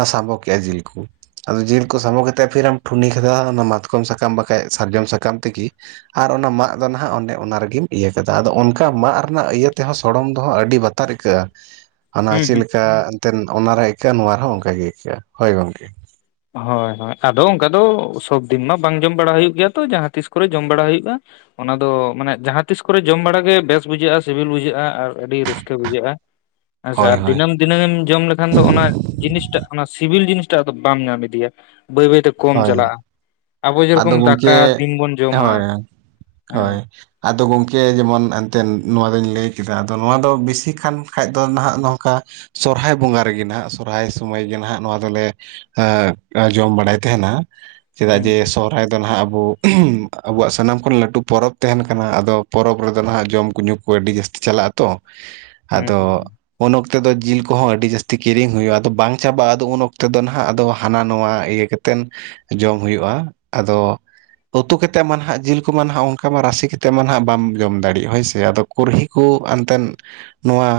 ᱟ ᱥᱟᱵᱚ ᱠᱮᱜ-ᱟ ᱡᱤᱞ ᱠᱩ᱾ ᱟᱫᱚ ᱡᱤᱞ ᱠᱚ ᱥᱟᱵᱢᱚ ᱠᱟᱛᱮᱫ ᱯᱷᱤᱨᱮᱢ ᱴᱷᱩᱱᱤ ᱠᱟᱫᱟ ᱚᱱᱟ ᱢᱟᱛᱠᱚᱢ ᱥᱟᱠᱟᱢ ᱵᱟᱠᱷᱟᱡ ᱥᱟᱨᱡᱚᱢ ᱥᱟᱠᱟᱢ ᱛᱮᱜᱮ᱾ ᱟᱨ ᱚᱱᱟ ᱢᱟᱜ ᱫᱚ ᱱᱟᱦᱟᱜ ᱚᱱᱮ ᱚᱱᱟ ᱨᱮᱜᱮᱢ ᱤᱭᱟᱹ ᱠᱟᱫᱟ ᱟᱫᱚ ᱚᱱᱠᱟ ᱢᱟᱜ ᱨᱮᱱᱟᱜ ᱤᱭᱟᱹ ᱛᱮᱦᱚᱸ ᱥᱚᱲᱚᱢ ᱫᱚᱦᱚᱸ ᱟᱹᱰᱤ ᱵᱟᱛᱟᱨ ᱟᱹᱭᱤᱠᱟᱹᱜᱼᱟ᱾ ᱟᱨ ᱚᱱᱟ ᱦᱩᱸ ᱦᱩᱸ ᱪᱮᱫᱞᱮᱠᱟ ᱮᱱᱛᱮᱢ ᱚᱱᱟᱨᱮ ᱟᱹᱭᱠᱟᱹᱜᱼᱟ, ᱱᱚᱣᱟ ᱨᱮᱦᱚᱸ ᱚᱱᱠᱟ ᱜᱮ ᱟᱹᱭᱠᱟᱹᱜᱼᱟ ᱦᱳᱭ ᱜᱚᱝᱠᱮ᱾ ᱦᱳᱭ ᱦᱳᱭ ᱟᱫᱚ ᱚᱝᱠᱟ ᱫᱚ ᱥᱳᱵᱫᱤᱱ ᱢᱟ ᱵᱟᱝ ᱡᱚᱢ ᱵᱟᱲᱟ ᱦᱩᱭᱩᱜ ᱜᱮᱭᱟ ᱛᱚ᱾ ᱡᱟᱦᱟᱸ ᱛᱤᱥ ᱠᱚᱨᱮ ᱡᱚᱢ ᱵᱟᱲᱟ ᱦᱩᱭᱩᱜᱼᱟ᱾ ᱚᱱᱟ ᱫᱚ ᱢᱟᱱᱮ ᱡᱟᱦᱟᱸ ᱛᱤᱥ ᱠᱚᱨᱮ ᱡᱚᱢ ᱵᱟᱲᱟ ᱜᱮ ᱵᱮᱥ ᱵᱩᱡᱷᱟᱹᱜᱼᱟ, ᱥᱤᱵᱤᱞ ᱵᱩᱡᱷᱟᱹᱜᱼᱟ ᱟᱨ ᱟᱹᱰᱤ ᱨᱟᱹᱥᱠᱟᱹ ᱵᱩᱡᱷᱟᱹᱜᱼᱟ ᱦᱮᱸᱥᱮ ᱦᱳᱭ ᱟᱨ ᱦᱳᱭ ᱫᱤᱱᱟᱹᱢ ᱫᱤᱱᱟᱹᱢᱮᱢ ᱡᱚᱢ ᱞᱮᱠᱷᱟᱱ ᱫᱚ ᱚᱱᱟ ᱡᱤᱱᱤᱥᱴᱟᱜ ᱚᱱᱟ ᱥᱤᱵᱤᱞ ᱡᱤᱱᱤᱥᱴᱟᱜ ᱟᱫᱚ ᱵᱟᱢ ᱧᱟᱢ ᱤᱫᱤᱭᱟ ᱵᱟᱹᱭ ᱵᱟᱹᱭ ᱛᱮ ᱠᱚᱢ ᱦᱳᱭ ᱪᱟᱞᱟᱜᱼᱟ᱾ ᱟᱵᱚ ᱟᱫᱚ ᱡᱮᱨᱚᱠᱚᱢ ᱜᱚᱢᱠᱮ ᱫᱟᱠᱟ ᱫᱤᱱ ᱵᱚᱱ ᱡᱚᱢᱟ ᱦᱳᱭ ᱦᱮᱸ᱾ ᱦᱳᱭ ᱟᱫᱚ ᱜᱚᱢᱠᱮ ᱡᱮᱢᱚᱱ ᱮᱱᱛᱮᱱ ᱱᱚᱣᱟ ᱫᱚᱧ ᱞᱟᱹᱭ ᱠᱮᱫᱟ ᱟᱫᱚ ᱱᱚᱣᱟ ᱫᱚ ᱵᱮᱥᱤ ᱠᱟᱱ ᱠᱷᱟᱡ ᱫᱚ ᱱᱟᱦᱟᱜ ᱱᱚᱝᱠᱟ ᱥᱚᱨᱦᱟᱭ ᱵᱚᱸᱜᱟ ᱨᱮᱜᱮ ᱱᱟᱦᱟᱸᱜ ᱥᱚᱨᱦᱟᱭ ᱥᱚᱢᱚᱭ ᱜᱮ ᱱᱟᱦᱟᱜ ᱱᱚᱣᱟ ᱫᱚᱞᱮ ᱟᱜ ᱟ ᱡᱚᱢ ᱵᱟᱲᱟᱭ ᱛᱟᱦᱮᱱᱟ᱾ ᱪᱮᱫᱟᱜ ᱡᱮ ᱦᱩᱸ ᱥᱚᱨᱦᱟᱭ ᱫᱚ ᱱᱟᱦᱟᱜ ᱟᱵᱚ ᱟᱵᱚᱣᱟᱜ ᱥᱟᱱᱟᱢ ᱠᱷᱚᱱ ᱞᱟᱹᱴᱩ ᱯᱚᱨᱚᱵᱽ ᱛᱟᱦᱮᱱ ᱠᱟᱱᱟ ᱟᱫᱚ ᱯᱚᱨᱚᱵᱽ ᱨᱮᱫᱚ ᱱᱟᱦᱟᱜ ᱡᱚᱢ ᱠᱚ ᱧᱩ ᱠᱚ ᱟᱹᱰᱤ ᱡᱟᱹᱥᱛᱤ ᱪᱟᱞᱟᱜ-ᱟ ᱛᱚ ᱦᱩᱸ ᱦᱩᱸ ᱟᱫᱚ ᱦᱩᱸ ᱩᱱ ᱚᱠᱛᱮ ᱫᱚ ᱡᱤᱞ ᱠᱚᱦᱚᱸ ᱟᱹᱰᱤ ᱡᱟᱹᱥᱛᱤ ᱠᱤᱨᱤᱧ ᱦᱩᱭᱩᱜᱼᱟ, ᱟᱫᱚ ᱵᱟᱝ ᱪᱟᱵᱟᱜᱼᱟ ᱟᱫᱚ ᱩᱱ ᱚᱠᱛᱮ ᱫᱚ ᱱᱟᱦᱟᱜ ᱟᱫᱚ ᱦᱟᱱᱟ ᱱᱚᱣᱟ ᱤᱭᱟᱹ ᱠᱟᱛᱮᱱ ᱡᱚᱢ ᱦᱩᱭᱩᱜᱼᱟ ᱟᱫᱚ ᱩᱛᱩ ᱠᱟᱛᱮᱫ ᱢᱟ ᱱᱟᱦᱟᱜ ᱡᱤᱞ ᱠᱚᱢᱟ ᱱᱟᱦᱟᱜ ᱚᱱᱠᱟ ᱢᱟ ᱨᱟᱥᱮ ᱠᱟᱛᱮᱫ ᱢᱟ ᱱᱟᱦᱟᱜ ᱵᱟᱢ ᱡᱚᱢ ᱫᱟᱲᱮᱜ ᱦᱳᱭ ᱥᱮ ᱟᱫᱚ ᱠᱩᱨᱦᱤ ᱠᱩ ᱮᱱᱛᱮᱱ ᱱᱚᱣᱟ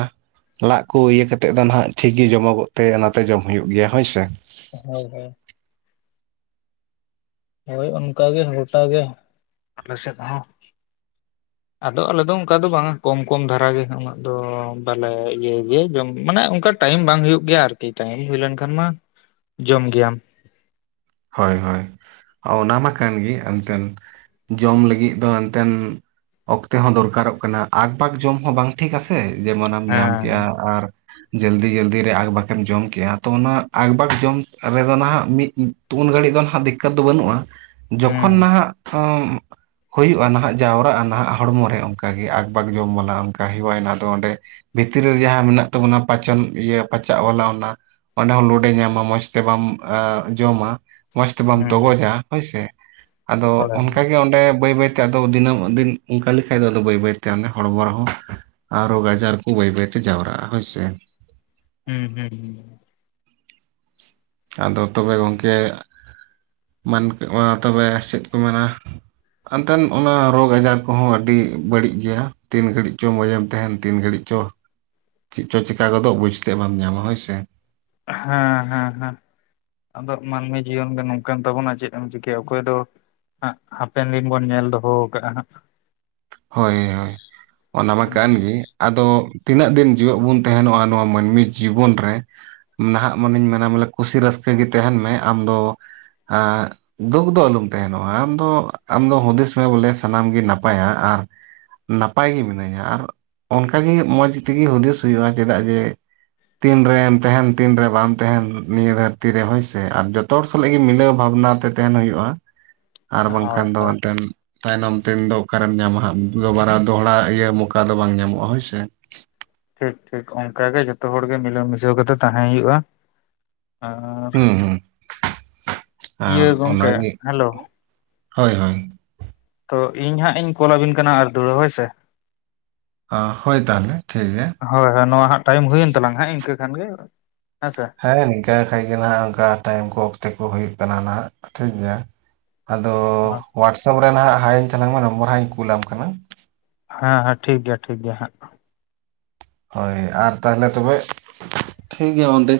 ᱞᱟᱜ ᱠᱚ ᱤᱭᱟᱹ ᱠᱟᱛᱮᱫ ᱫᱚ ᱱᱟᱦᱟᱜ ᱴᱷᱤᱠ ᱜᱮ ᱡᱚᱢᱚᱜᱚᱜ ᱛᱮ ᱚᱱᱟᱛᱮ ᱡᱚᱢ ᱦᱩᱭᱩᱜ ᱜᱮᱭᱟ ᱦᱳᱭ ᱥᱮ᱾ ᱦᱳᱭ ᱦᱳᱭ᱾ ᱦᱳᱭ ᱚᱱᱠᱟᱜ ᱜᱮ ᱜᱷᱚᱴᱟ ᱜᱮ᱾ ᱟᱞᱮ ᱥᱮᱫ ᱦᱚᱸ᱾ [inaudible] ᱟᱫᱚ ᱟᱞᱮ ᱫᱚ ᱚᱱᱠᱟ ᱫᱚ ᱵᱟᱝᱟ ᱠᱚᱢ ᱠᱚᱢ ᱫᱷᱟᱨᱟ ᱜᱮ ᱩᱱᱟᱹᱜ ᱫᱚ ᱵᱟᱞᱮ ᱤᱭᱟᱹ ᱜᱮᱭᱟ ᱡᱚᱢ ᱢᱟᱱᱮ ᱚᱱᱠᱟ ᱴᱟᱭᱤᱢ ᱵᱟᱝ ᱦᱳᱭᱳᱜ ᱜᱮᱭᱟ ᱟᱨᱠᱤ, ᱴᱟᱭᱤᱢ ᱦᱳᱭ ᱞᱮᱱᱠᱷᱟᱱ ᱢᱟ ᱡᱚᱢ ᱜᱮᱭᱟᱢ ᱾ ᱦᱳᱭ, ᱦᱳᱭ ᱚᱱᱟ ᱢᱟ ᱠᱟᱱ ᱜᱮ, ᱮᱱᱛᱮᱱ ᱡᱚᱢ ᱞᱟᱹᱜᱤᱫ ᱫᱚ ᱮᱱᱛᱮᱫ ᱚᱠᱛᱮ ᱦᱚᱸ ᱫᱚᱨᱠᱟᱨᱚ-ᱜ ᱠᱟᱱᱟ ᱾ ᱟᱠᱯᱟᱠ ᱡᱚᱢ ᱦᱚᱸ ᱵᱟᱝ ᱴᱷᱤᱠ ᱟᱥᱮ, ᱡᱮᱢᱚᱱ ᱮᱢ ᱧᱟᱢ ᱦᱮᱸ ᱠᱮᱜᱼᱟ᱾ ᱟᱨ ᱡᱚᱞᱫᱤ ᱻ ᱡᱚᱞᱫᱤ ᱨᱮ ᱟᱠ-ᱵᱟᱠ ᱮᱢ ᱡᱚᱢ ᱠᱮᱜᱼᱟ ᱾ ᱛᱚ ᱚᱱᱟ ᱟᱠᱵᱟᱠ ᱡᱚᱢ ᱨᱮᱫᱚ ᱱᱟᱦᱟᱜ ᱢᱤᱫ ᱩᱱ ᱜᱽᱷᱟᱹᱲᱤᱡ ᱫᱚ ᱱᱟᱦᱟᱜ ᱫᱤᱠᱠᱚᱛ ᱫᱚ ᱵᱟᱹᱱᱩᱜᱼᱟ᱾ ᱡᱚᱠᱷᱚᱱ ᱦᱩᱸ ᱱᱟᱦᱟ-ᱜ ᱟᱢ ᱦᱩᱭᱩᱜᱼᱟ ᱱᱟᱦᱟᱜ, ᱡᱟᱣᱨᱟᱜᱼᱟ ᱱᱟᱦᱟᱜ, ᱦᱚᱲᱢᱚ ᱨᱮ ᱚᱱᱠᱟᱜᱮ ᱟᱠ-ᱵᱟᱠ ᱡᱚᱢ ᱵᱟᱞᱟ᱾ ᱚᱱᱠᱟ ᱦᱮᱣᱟᱭᱮᱱᱟ᱾ ᱟᱫᱚ ᱚᱸᱰᱮ ᱵᱷᱽᱤᱛᱨᱤ ᱨᱮ ᱡᱟᱦᱟᱸ ᱢᱮᱱᱟᱜ ᱛᱟᱵᱚᱱᱟ ᱾ᱯᱟᱪᱚᱱ ᱤᱭᱟᱹ ᱯᱟᱪᱟᱜ ᱵᱟᱞᱟ ᱚᱱᱟ ᱚᱸᱰᱮ ᱦᱚᱸ ᱞᱳᱰᱮ ᱮᱸ ᱧᱟᱢᱟ᱾ ᱢᱚᱸᱡᱽᱷ ᱛᱮ ᱵᱟᱢ ᱡᱚᱢᱟ ᱢᱚᱸᱡᱽᱷ ᱛᱮ ᱵᱟᱢ ᱦᱩᱸ ᱛᱚᱜᱚᱡᱟ᱾ ᱦᱳᱭᱥᱮ ᱟᱫᱚ ᱦᱳᱭ ᱚᱱᱠᱟᱜᱮ ᱚᱸᱰᱮ ᱵᱟᱹᱭ ᱵᱟᱹᱭᱛᱮ ᱟᱫᱚ ᱫᱤᱱᱟᱹᱢ ᱫᱤᱱ, ᱚᱱᱠᱟ ᱞᱮᱠᱷᱟᱡ ᱫᱚ ᱵᱟᱹᱭ ᱵᱟᱹᱭᱛᱮ ᱚᱱᱮ ᱦᱚᱲᱢᱚ ᱨᱮ-ᱦᱚᱸ ᱟᱨ ᱨᱳᱜᱽ ᱟᱡᱟᱨ ᱠᱚ, ᱵᱟᱹᱭ ᱵᱟᱹᱭᱛᱮ ᱡᱟᱣᱨᱟᱜᱼᱟ ᱾ᱦᱳᱭᱥᱮ ᱦᱩᱸ ᱦᱩᱸ ᱟᱫᱚ ᱛᱚᱵᱮ ᱜᱚᱝᱠᱮ, ᱢᱮᱱ ᱢᱟ ᱛᱚᱵᱮ ᱪᱮᱫ ᱠᱚ ᱢᱮᱱᱟ? ᱮᱱᱛᱮᱱ ᱚᱱᱟ ᱨᱳᱜᱽ ᱟᱡᱟᱨ ᱠᱚᱼᱦᱚᱸ ᱟᱹᱰᱤ ᱵᱟᱹᱲᱤᱡ ᱜᱮᱭᱟ᱾ ᱛᱤᱱ ᱜᱽᱷᱟᱹᱲᱤᱡ ᱪᱚ ᱢᱚᱸᱡᱮᱢ ᱛᱟᱦᱮᱸᱱ, ᱛᱤᱱ ᱜᱽᱷᱟᱹᱲᱤᱡ ᱪᱚ ᱪᱮᱫ ᱪᱚ ᱪᱮᱠᱟ ᱜᱚᱫᱚ-ᱜ ᱵᱩᱡᱽ ᱛᱮᱫ ᱵᱟᱢ ᱧᱟᱢᱟ ᱦᱳᱭ ᱥᱮ ᱦᱟᱸ ᱦᱟᱸ ᱦᱟᱸ᱾ ᱟᱫᱚ ᱢᱟᱹᱱᱢᱤ ᱡᱤᱭᱚᱱ ᱜᱮ ᱱᱚᱝᱠᱟᱱ ᱛᱟᱵᱚᱱᱟ ᱾ ᱪᱮᱫ ᱮᱢ ᱪᱤᱠᱟᱹᱭᱟ ᱚᱠᱚᱭ ᱫᱚ ᱦᱟᱯᱮᱱ ᱫᱤᱱ ᱵᱚᱱ ᱧᱮᱞ ᱫᱚᱦᱚ ᱠᱟᱜᱼᱟ᱾ ᱦᱳᱭ, ᱦᱳᱭ ᱚᱱᱟ ᱢᱟ ᱠᱟᱱ ᱜᱤ᱾ ᱟᱫᱚ ᱛᱤᱱᱟᱹᱜ ᱫᱤᱱ ᱡᱤᱣᱮᱫ ᱵᱚᱱ ᱛᱟᱦᱮᱸᱱᱚᱜᱼᱟ ᱾ ᱱᱚᱣᱟ ᱢᱟᱹᱱᱢᱤ ᱡᱤᱵᱚᱱ ᱨᱮ ᱱᱟᱦᱟᱜ ᱢᱟᱱᱮᱧ ᱢᱮᱱᱟ ᱢᱚᱞᱮ ᱠᱩᱥᱤ ᱨᱟᱹᱥᱠᱟᱹ ᱜᱤ ᱛᱟᱦᱮᱸᱱ ᱢᱮ ᱟᱢᱫᱚ ᱟᱜ ᱫᱩᱠ ᱫᱚ ᱟᱞᱚᱢ ᱛᱟᱦᱮᱸᱱᱚᱜᱼᱟ᱾ ᱟᱢ ᱫᱚ ᱟᱢ ᱫᱚ ᱦᱩᱫᱤᱥ ᱢᱮ ᱵᱚᱞᱮ ᱥᱟᱱᱟᱢ ᱜᱮ ᱱᱟᱯᱟᱭᱟ-ᱜ ᱟᱨ ᱱᱟᱯᱟᱭ ᱜᱮ ᱢᱤᱱᱟᱹᱧᱟ ᱾ ᱟᱨ ᱚᱱᱠᱟᱜᱮ ᱢᱚᱡᱽ ᱛᱮᱜᱤ ᱦᱩᱫᱽᱤᱥ ᱦᱩᱭᱩᱜᱼᱟ᱾ ᱪᱮᱫᱟᱜ ᱡᱮ ᱛᱤᱱ ᱨᱮᱢ ᱛᱟᱦᱮᱸᱱ, ᱛᱤᱱ ᱨᱮ ᱵᱟᱢ ᱛᱟᱦᱮᱸᱱ, ᱱᱤᱭᱟᱹ ᱫᱷᱽᱟᱹᱨᱛᱤ ᱨᱮ ᱦᱳᱭᱥᱮ ᱟᱨ ᱡᱚᱛᱚ ᱡᱚᱛᱚ ᱦᱚᱲ ᱥᱟᱞᱟᱜ ᱜᱮ ᱢᱤᱞᱟᱹᱣ ᱵᱷᱟᱵᱽᱱᱟ ᱛᱮ ᱛᱟᱦᱮᱸᱱ ᱦᱩᱭᱩᱜᱼᱟ᱾ ᱟᱨ ᱦᱳᱭ ᱵᱟᱝᱠᱷᱟᱱ ᱫᱚ ᱦᱳᱭ ᱢᱮᱫᱴᱮᱱ ᱛᱟᱭᱱᱚᱢ ᱛᱮᱱ ᱫᱚ ᱚᱠᱟᱨᱮᱢ ᱧᱟᱢᱟ ᱦᱟᱸᱜ, ᱫᱚ ᱵᱟᱨᱟ ᱫᱚᱦᱲᱟ ᱤᱭᱟᱹ ᱢᱚᱠᱟ ᱫᱚ ᱵᱟᱝ ᱧᱟᱢᱚᱜᱼᱟ ᱾ᱦᱳᱭ ᱥᱮ ᱴᱷᱤᱠ, ᱴᱷᱤᱠ ᱚᱝᱠᱟ ᱜᱮ ᱡᱚᱛᱚ ᱦᱚᱲ ᱜᱮ, ᱢᱤᱞᱟᱹ ᱢᱤᱥᱟᱹᱣ ᱠᱟᱛᱮ ᱛᱟᱦᱮᱸ ᱦᱩᱭᱩᱜᱼᱟ ᱾ᱟᱨ ᱦᱩᱸ ᱦᱩᱸ ᱟᱨ ᱤᱭᱟᱹ ᱜᱚᱝᱠᱮ ᱚᱱᱟᱜᱮ ᱦᱮᱞᱳ ᱦᱳᱭ, ᱦᱳᱭ᱾ ᱛᱚ ᱤᱧ ᱦᱟᱸᱜ ᱤᱧ, ᱠᱚᱞᱟ ᱟᱵᱤᱱ ᱠᱟᱱᱟ᱾ ᱟᱨ ᱫᱷᱽᱩᱲᱟᱹ ᱦᱳᱭᱥᱮ ᱦᱳᱭ ᱛᱟᱦᱚᱞᱮ ᱴᱷᱤᱠ ᱜᱮᱭᱟ ᱦᱳᱭ, ᱦᱳᱭ, ᱱᱚᱣᱟ ᱦᱟᱸᱜ ᱴᱟᱭᱤᱢ ᱦᱩᱭᱮᱱ ᱛᱟᱞᱟᱝ ᱦᱟᱸᱜ ᱤᱱᱠᱟᱹ ᱠᱷᱟᱱ ᱜᱮ ᱦᱮᱸᱥᱮ᱾ ᱦᱮᱸ ᱱᱤᱱᱠᱟ ᱠᱷᱟᱡ ᱜᱮ ᱱᱟᱦᱟᱼᱜ ᱚᱱᱠᱟ ᱴᱟᱭᱤᱢ ᱠᱚ ᱚᱠᱛᱮ ᱠᱚ ᱦᱩᱭᱩᱜ ᱠᱟᱱᱟ᱾ ᱱᱟᱦᱟᱼᱜ ᱴᱷᱤᱠ ᱜᱮᱭᱟ᱾ ᱟᱫᱚ ᱦᱳᱣᱟᱴᱥᱮᱯ ᱨᱮ ᱱᱟᱦᱟᱼᱜ ᱦᱟᱭ ᱤᱧ ᱛᱟᱞᱟᱝ ᱢᱮ, ᱱᱚᱢᱵᱚᱨ ᱦᱟᱸᱜ ᱤᱧ ᱠᱩᱞᱟᱢ ᱠᱟᱱᱟ᱾ ᱦᱮᱸ, ᱦᱮᱸ ᱴᱷᱤᱠ ᱜᱮᱭᱟ᱾ ᱴᱷᱤᱠ ᱜᱮᱭᱟ᱾ ᱦᱟᱸᱜ ᱦᱳᱭ ᱟᱨ ᱛᱟᱦᱚᱞᱮ ᱛᱚᱵᱮ ᱴᱷᱤᱠ ᱜᱮᱭᱟ᱾ ᱚᱸᱰᱮ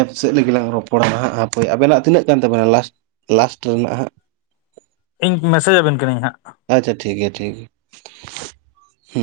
ᱮᱯ ᱥᱮᱫ ᱞᱟᱹᱜᱤᱫ ᱞᱝᱟᱝ ᱨᱚᱯᱚᱲᱟ ᱦᱟᱸᱜ, ᱦᱟᱯᱳᱭ ᱟᱵᱮᱱᱟᱼᱜ ᱛᱤᱱᱟᱹᱜ ᱠᱟᱱ ᱛᱟᱵᱮᱱᱟ᱾ ᱞᱟᱥᱴ ᱞᱟᱥᱴ ᱨᱮᱱᱟᱜ ᱦᱟᱸᱜ ᱤᱧ ᱢᱮᱥᱮᱡ ᱟᱵᱮᱱ ᱠᱟᱹᱱᱟᱹᱧ ᱦᱟᱸᱜ ᱟᱪᱪᱷᱟ ᱴᱷᱤᱠ ᱜᱮᱭᱟ, ᱴᱷᱤᱠ ᱜᱮᱭᱟ᱾